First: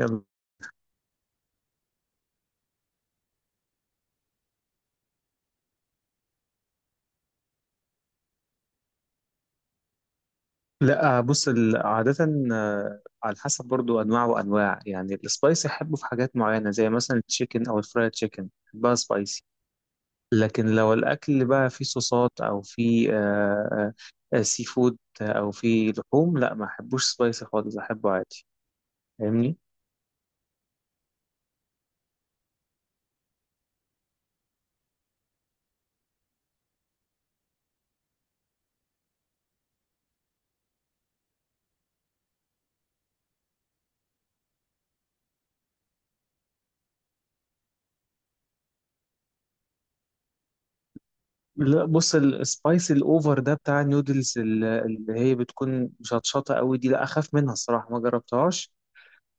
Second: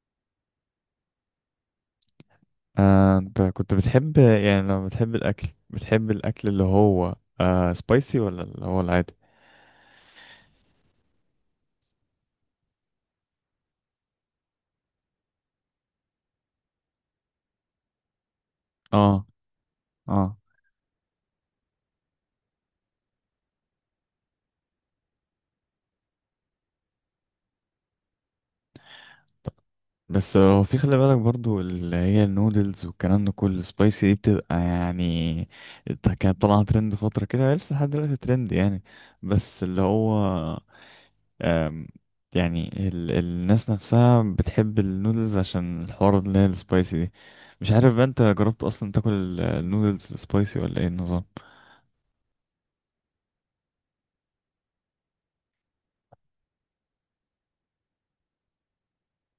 يلا انت كنت بتحب، يعني لو بتحب الاكل، بتحب الاكل اللي هو سبايسي ولا اللي هو العادي؟ لا، بص عادة. على حسب برضو أنواع وأنواع، يعني السبايسي أحبه في حاجات معينة زي مثلا التشيكن أو الفرايد تشيكن بقى اه. سبايسي. اه. لكن لو الأكل بقى فيه صوصات أو فيه سي فود أو فيه لحوم، لا ما أحبوش سبايسي خالص، أحبه عادي. فاهمني؟ بس هو في، خلي بالك برضو، اللي هي النودلز والكلام ده كله سبايسي دي بتبقى يعني كانت طالعة ترند فترة كده، هي لسه لحد دلوقتي ترند يعني. بس اللي هو آم، يعني الناس نفسها بتحب النودلز عشان الحوار اللي هي السبايسي دي. مش عارف بقى، انت جربت اصلا تاكل النودلز السبايسي ولا ايه النظام؟ لا بص، السبايسي الأوفر ده بتاع النودلز اللي هي بتكون مشطشطة قوي دي، لا أخاف منها الصراحة، ما جربتهاش.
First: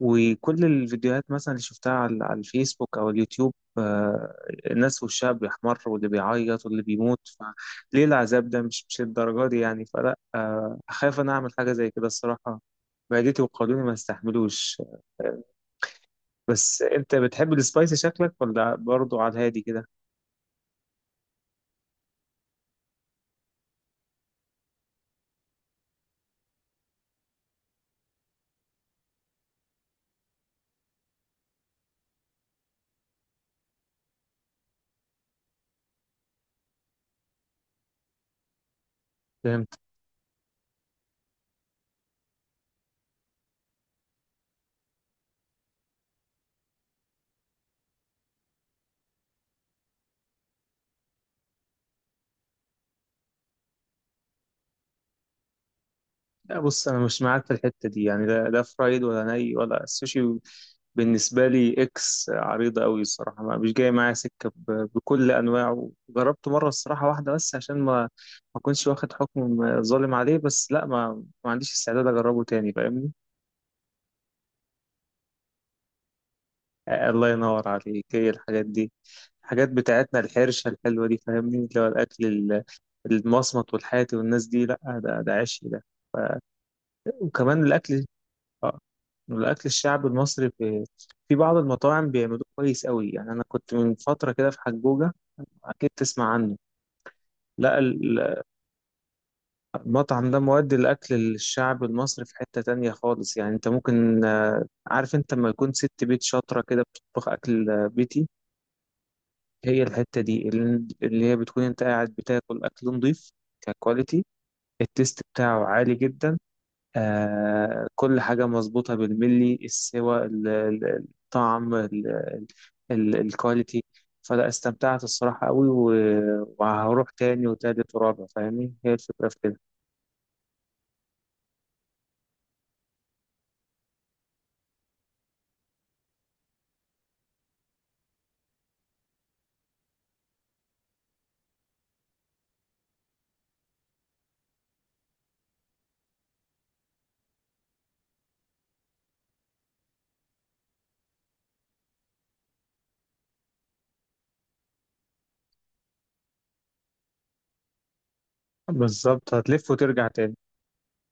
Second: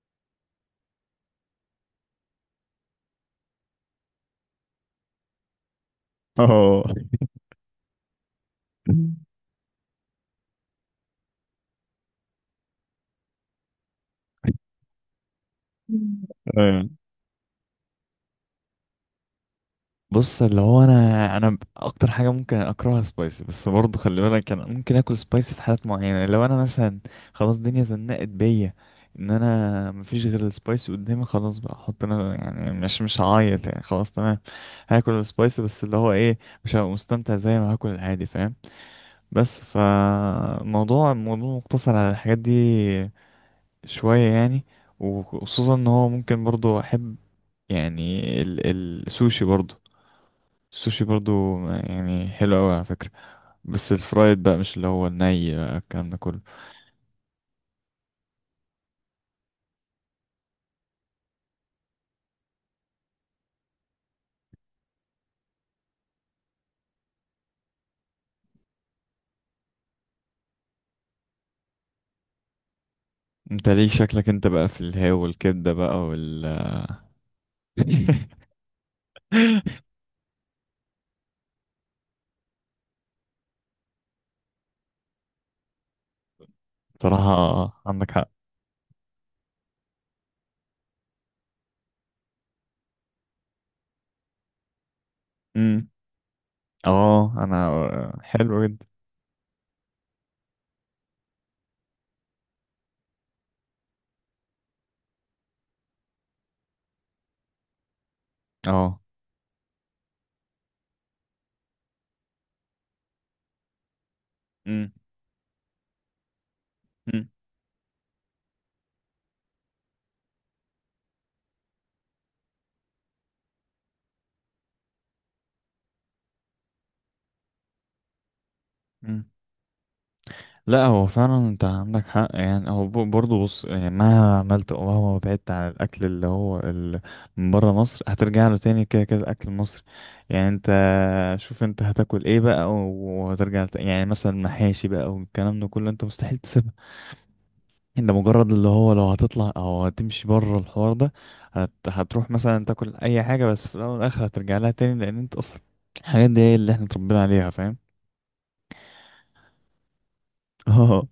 وكل الفيديوهات مثلا اللي شفتها على الفيسبوك او اليوتيوب، الناس وشها بيحمر واللي بيعيط اه. واللي بيموت. فليه العذاب ده؟ مش الدرجه دي يعني، فلا، اخاف انا اعمل حاجه زي كده الصراحه. معدتي وقولوني ما استحملوش. آه، بس انت بتحب السبايسي شكلك، ولا برضو على الهادي كده؟ بص اللي هو، انا انا اكتر حاجه ممكن اكرهها سبايسي، بس برضه خلي بالك، انا ممكن اكل سبايسي في حالات معينه، لو انا مثلا خلاص الدنيا زنقت بيا، ان انا مفيش غير السبايسي قدامي، خلاص بقى احط انا، يعني مش هعيط يعني، خلاص تمام. هاكل السبايسي، بس اللي هو ايه، مش هبقى مستمتع زي ما هاكل العادي، فاهم؟ بس فالموضوع، الموضوع مقتصر على الحاجات دي شويه يعني، وخصوصا ان هو ممكن برضه احب يعني السوشي برضه، السوشي برضو يعني حلو قوي على فكرة، بس الفرايد بقى، مش اللي هو الني بقى الكلام ده كله. لا بص، انا مش معاك في الحته دي يعني، لا لا فرايد ولا ني ولا السوشي. بالنسبه لي اكس عريضه قوي الصراحه، ما مش جاي معايا سكه، بكل انواعه جربته مره الصراحه واحده بس عشان ما، ما كنتش واخد حكم ظالم عليه، بس لا، ما عنديش استعداد اجربه تاني. فاهمني؟ انت ليه شكلك انت بقى في الهاو والكبدة بقى وال... الله ينور عليك، هي الحاجات دي. الحاجات بتاعتنا الحرشه الحلوه دي فاهمني، اللي هو الاكل المصمت والحاتي والناس دي، لا. ده عشي ده. وكمان بصراحة الاكل، عندك حق. اه الاكل الشعبي المصري في بعض المطاعم بيعملوه كويس قوي يعني. انا كنت من فتره كده في حجوجه، امم. اكيد تسمع عنه. اه انا. لا حلو جدا. المطعم ده مودي الاكل الشعبي المصري في حته تانية خالص يعني. انت ممكن، عارف انت لما يكون ست بيت شاطره كده بتطبخ اكل بيتي، اه. هي الحته دي اللي هي بتكون انت قاعد بتاكل اكل نضيف. ككواليتي التيست بتاعه عالي جدا، آه، كل حاجة مظبوطة بالملي، السوى الطعم الكواليتي. فلا، استمتعت الصراحة قوي، وهروح تاني وتالت ورابع فاهمني، هي الفكرة امم. في كده. لا هو فعلا انت عندك حق يعني، هو برضه، بص يعني مهما عملت او مهما بعدت عن الاكل اللي هو من بره مصر، هترجع له تاني، كده كده الاكل المصري. يعني انت شوف انت هتاكل ايه بقى، يعني مثلا محاشي بقى والكلام ده كله، انت مستحيل تسيبها. انت مجرد اللي هو لو هتطلع او هتمشي بره الحوار ده، هتروح مثلا تاكل اي حاجه، بس في الاول والاخر هترجع لها تاني، لان انت اصلا الحاجات دي هي اللي احنا اتربينا عليها، فاهم؟ بالظبط، هتلف وترجع تاني. اه.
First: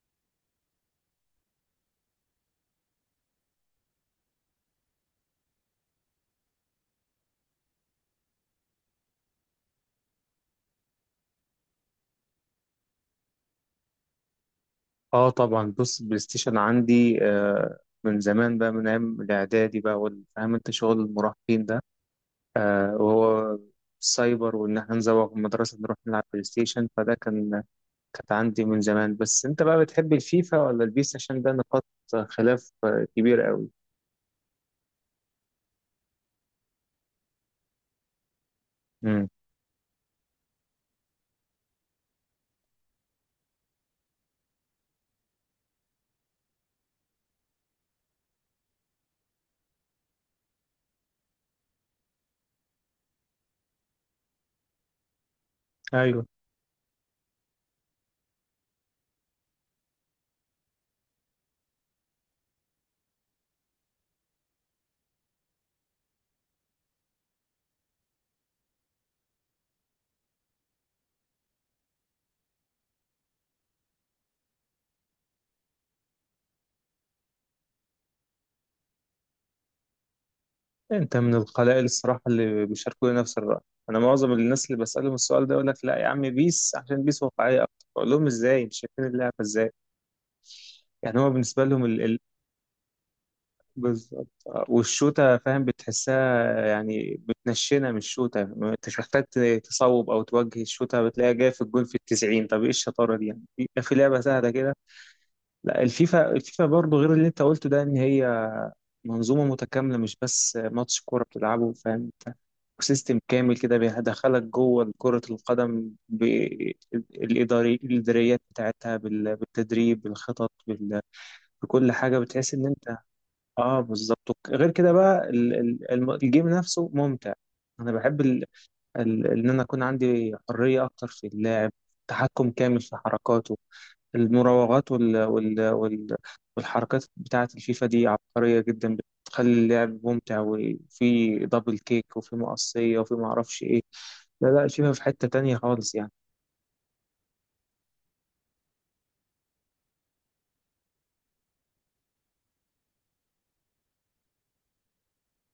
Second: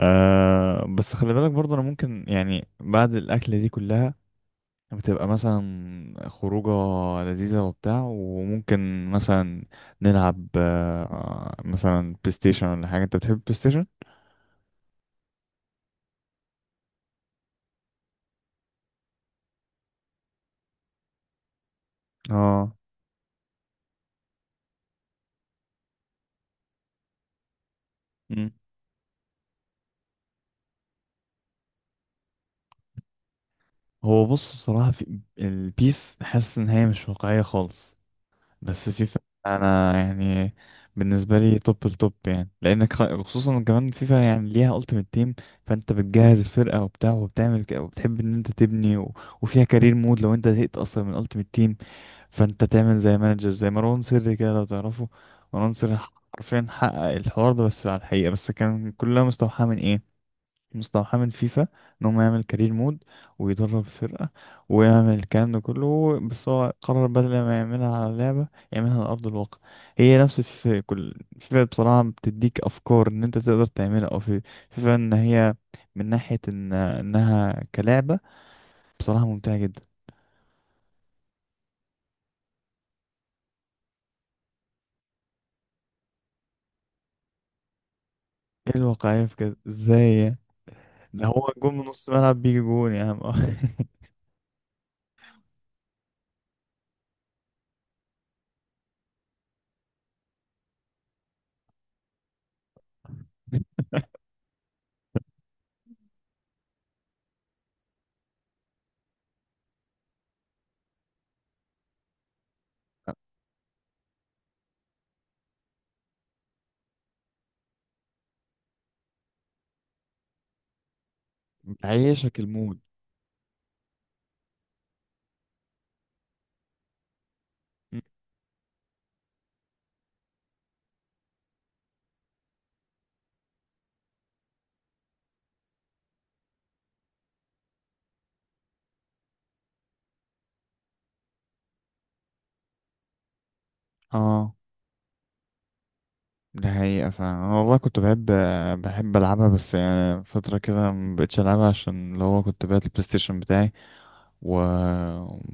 بس خلي بالك برضه، انا ممكن يعني بعد الاكله دي كلها بتبقى مثلا خروجه لذيذه وبتاع، وممكن مثلا نلعب مثلا بلاي ستيشن ولا حاجه. انت بتحب بلاي ستيشن؟ اه طبعا، بص البلاي ستيشن عندي من زمان بقى، من ايام الاعدادي بقى، فاهم انت شغل المراهقين ده، اه. وهو السايبر، وان احنا نزوق من المدرسة نروح نلعب بلاي ستيشن. فده كانت مم. عندي من زمان. بس انت بقى بتحب الفيفا ولا البيس؟ عشان ده نقاط خلاف كبير قوي. هو بص، بصراحه في البيس حاسس ان هي مش واقعيه خالص، بس فيفا امم، انا يعني بالنسبه لي توب التوب يعني، لانك خصوصا كمان فيفا يعني ليها التيمت تيم، فانت بتجهز الفرقه وبتاع، وبتعمل وبتحب ان انت تبني. و... وفيها كارير مود لو انت زهقت اصلا من التيمت تيم، فانت تعمل زي مانجر زي مروان سري كده لو تعرفه. مروان سري ايوه، حرفيا حقق الحوار ده، بس على الحقيقه، بس كان كلها مستوحاه من ايه؟ مستوحاه من فيفا، ان هو يعمل كارير مود ويدرب فرقة ويعمل الكلام ده كله، بس هو قرر بدل ما يعملها على لعبة يعملها على أرض الواقع. هي نفس فيفا، كل فيفا بصراحة بتديك أفكار إن أنت تقدر تعملها، أو في فيفا إن هي من ناحية إن إنها كلعبة بصراحة ممتعة جدا. انت من القلائل الصراحه اللي بيشاركوني نفس الراي. انا معظم الناس اللي بسالهم السؤال ده يقول لك لا يا عم، بيس عشان بيس واقعيه اكتر. بقول لهم ازاي؟ ايه مش شايفين الواقعية اللعبه في كده، ازاي ازاي يعني؟ يعني؟ ده هو هو بالنسبه جون لهم من ال... نص ال... ملعب بيجي جون يا عم. بالظبط. والشوته فاهم بتحسها يعني، بتنشنه من الشوته، ما انتش محتاج تصوب او توجه الشوته، بتلاقيها جايه في الجول في التسعين. طب ايه الشطاره دي يعني في لعبه سهله كده؟ لا، الفيفا برضه غير اللي انت قلته ده، ان هي منظومه متكامله، مش بس ماتش كوره بتلعبه. فاهم انت، وسيستم كامل كده بيدخلك جوه كره القدم، بالاداري الاداريات بتاعتها، بالتدريب، بالخطط، بكل حاجه. بيعيشك بتحس ان المود. انت، اه، بالظبط. غير كده بقى الجيم نفسه ممتع. انا بحب ان انا اكون عندي حريه اكتر في اللاعب، تحكم كامل في حركاته، المراوغات وال... وال... وال... والحركات بتاعه الفيفا دي عبقريه جدا، بتخلي اللعب ممتع، وفي دبل كيك وفي مقصيه وفي ما اعرفش ايه. لا اه. لا، الفيفا في حته تانية خالص يعني. ده حقيقة فعلا، أنا والله كنت بحب، بحب ألعبها، بس يعني فترة كده مبقتش ألعبها، عشان اللي هو كنت بعت البلاي ستيشن بتاعي و-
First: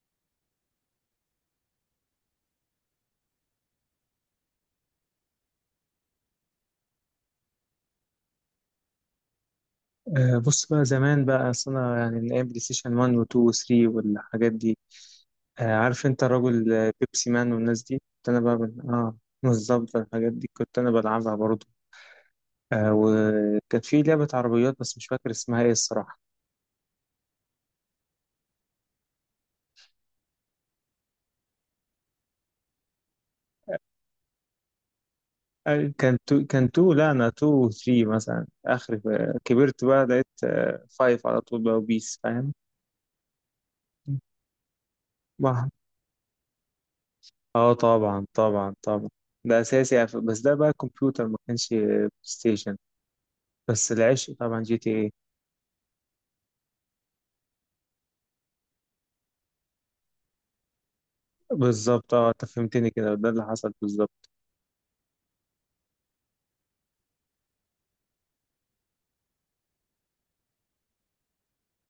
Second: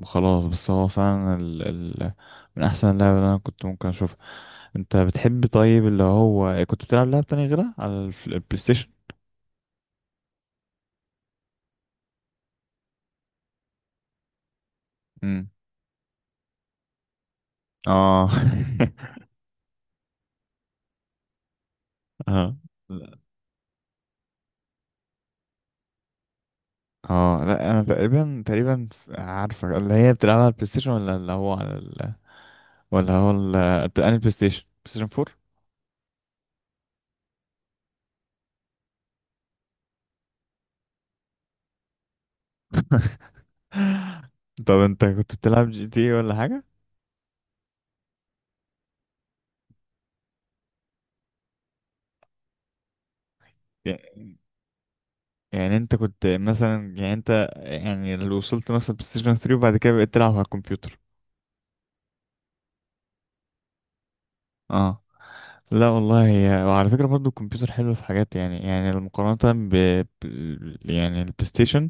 وخلاص. بس هو فعلا ال... ال... من أحسن اللعب اللي أنا كنت ممكن أشوفها. أنت بتحب طيب، اللي هو كنت بتلعب لعب تاني غيرها على البلاي ستيشن؟ بص بقى، زمان بقى، أصل انا يعني من ايام بلاي ستيشن 1 و2 و3 والحاجات دي، امم. آه، عارف انت الراجل، بيبسي مان والناس دي اه. كنت انا بقى من... اه، بالظبط، الحاجات دي كنت انا بلعبها برضه. اه. لا. وكانت في لعبة عربيات بس مش فاكر اسمها ايه الصراحة. اه لا، انا تقريبا، تقريبا عارفه اللي هي بتلعبها على البلاي ستيشن، ولا اللي هو على ولا هو البلاي، أنهي بلاي ستيشن، بلاي ستيشن كان تو، لا انا تو وثري مثلا، اخر كبرت بقى لقيت فايف على طول بقى وبيس. فاهم؟ 4؟ طب انت كنت بتلعب ما- جي تي اي ولا حاجة؟ اه طبعا طبعا طبعا، ده اساسي يعني. بس ده بقى كمبيوتر، ما كانش بلاي ستيشن. بس يعني، العشق طبعا جي تي ايه. يعني انت كنت مثلا، يعني انت يعني لو وصلت مثلا بلاي ستيشن 3 وبعد كده بقيت تلعب على الكمبيوتر. بالظبط، اه، انت فهمتني كده، ده اللي حصل بالظبط. اه. لا والله هي، وعلى فكرة برضو الكمبيوتر حلو في حاجات يعني، يعني المقارنة يعني البلاي ستيشن،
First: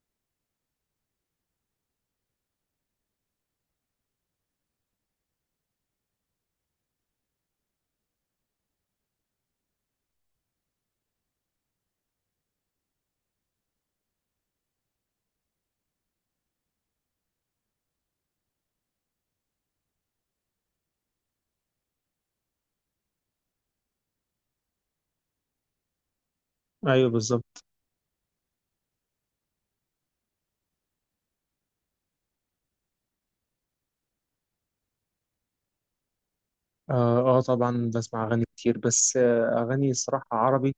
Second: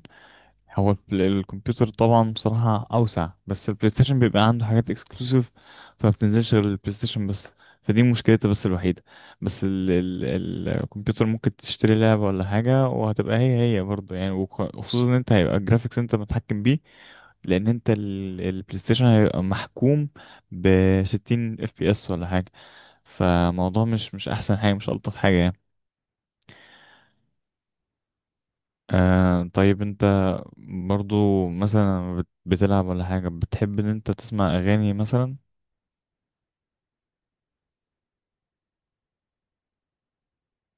هو الكمبيوتر طبعا بصراحة أوسع، بس البلاي ستيشن بيبقى عنده حاجات اكسكلوسيف، فما بتنزلش غير البلاي ستيشن بس، فدي مشكلتها بس الوحيدة. بس الكمبيوتر ممكن تشتري لعبة ولا حاجة وهتبقى هي برضه يعني، وخصوصا إن أنت هيبقى الجرافيكس أنت متحكم بيه، لأن أنت البلاي ستيشن هيبقى محكوم بستين اف بي اس ولا حاجة، فموضوع مش أحسن حاجة، مش ألطف حاجة يعني. ايوه بالظبط. آه طيب انت برضو مثلا بتلعب ولا حاجة، بتحب ان انت تسمع اغاني مثلا؟ اه، طبعا بسمع اغاني كتير، بس اغاني الصراحه عربي.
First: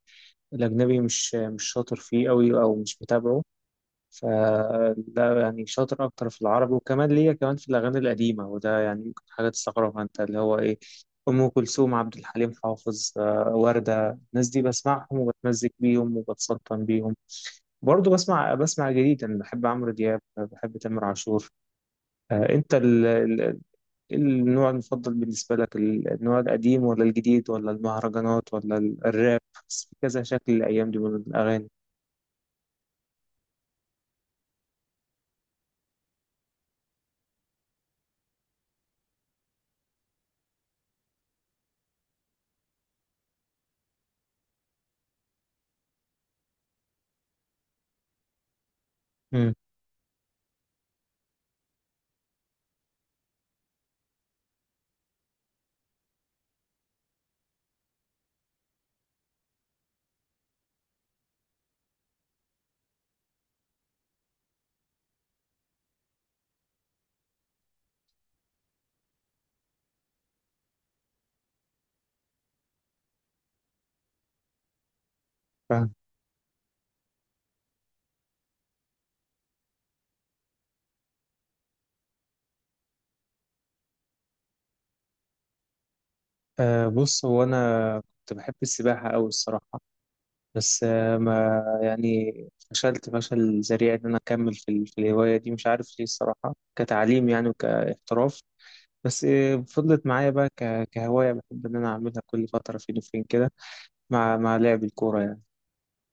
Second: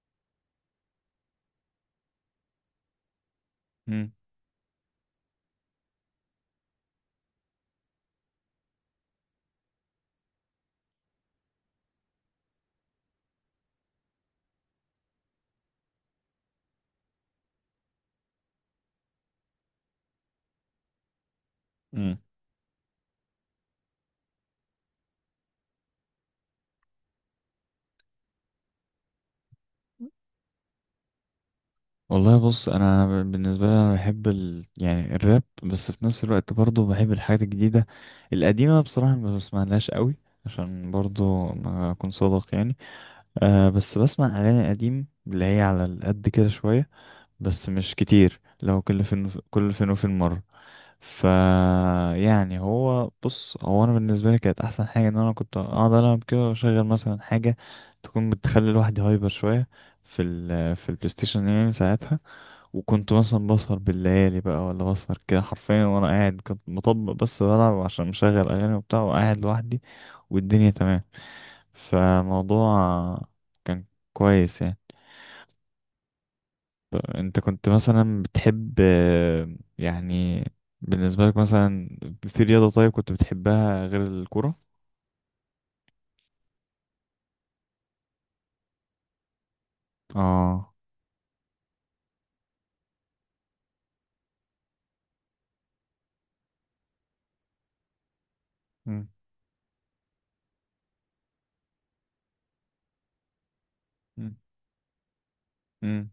الاجنبي مش شاطر فيه قوي او مش متابعه. مم. فده يعني شاطر أكتر في العربي، وكمان ليا كمان في الأغاني القديمة، وده يعني ممكن حاجة تستغربها أنت، اللي هو إيه، أم كلثوم، عبد الحليم حافظ، وردة، الناس دي بسمعهم وبتمزج بيهم وبتسلطن بيهم. برضه بسمع جديد، أنا بحب عمرو دياب، بحب تامر عاشور. مم. أنت إيه النوع المفضل بالنسبة لك؟ النوع القديم ولا الجديد ولا المهرجانات ولا الراب؟ بس في كذا شكل الأيام دي من الأغاني. والله بص، انا بالنسبة لي، انا بحب يعني الراب، بس في نفس الوقت برضو بحب الحاجات الجديدة. القديمة بصراحة ما بسمعلهاش قوي، عشان برضو ما اكون صادق يعني. آه بس بسمع اغاني قديم اللي هي على القد كده شوية، بس مش كتير، لو كل فين مم. كل فين وفين مرة. ف، يعني هو بص، هو انا بالنسبه لي كانت احسن حاجه ان انا كنت اقعد العب كده، واشغل مثلا حاجه تكون بتخلي الواحد هايبر شويه، في في البلاي ستيشن يعني ساعتها. وكنت مثلا بسهر بالليالي بقى، ولا بسهر كده حرفيا وانا قاعد، كنت مطبق بس بلعب، عشان مشغل اغاني وبتاع وقاعد لوحدي، والدنيا تمام. فالموضوع كان كويس يعني. انت كنت مثلا بتحب يعني بالنسبة لك مثلا، في رياضة طيب كنت بتحبها غير الكورة؟ أه بص، هو أنا كنت بحب السباحة أوي الصراحة، اه. بس أه، ما يعني، فشلت فشل ذريع إن أنا أكمل في، في الهواية دي، مش عارف ليه الصراحة، كتعليم يعني وكاحتراف. مم. بس فضلت معايا بقى كهواية، بحب إن أنا أعملها كل فترة فين وفين كده، مم. مع لعب الكورة يعني. مم.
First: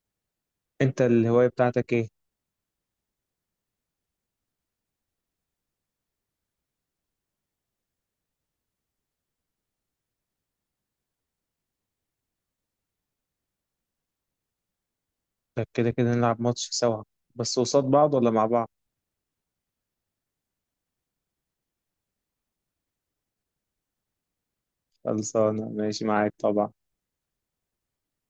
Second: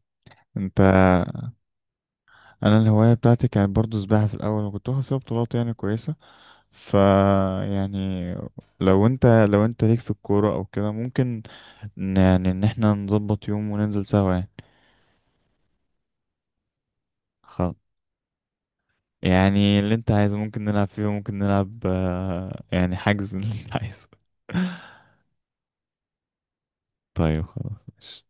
انت، أنت الهواية بتاعتك إيه؟ انا الهواية بتاعتي كانت برضو سباحة في الاول، وكنت واخد فيها بطولات يعني كويسة. ف، يعني لو انت، لو انت ليك في الكورة او كده، ممكن يعني ان احنا نظبط يوم وننزل سوا يعني. طب كده كده نلعب ماتش سوا، بس خلاص، قصاد بعض ولا مع بعض؟ يعني اللي انت عايزه، ممكن نلعب فيه، ممكن نلعب يعني حجز، اللي انت عايزه. خلصانة، ماشي معاك طبعا. طيب خلاص، ماشي.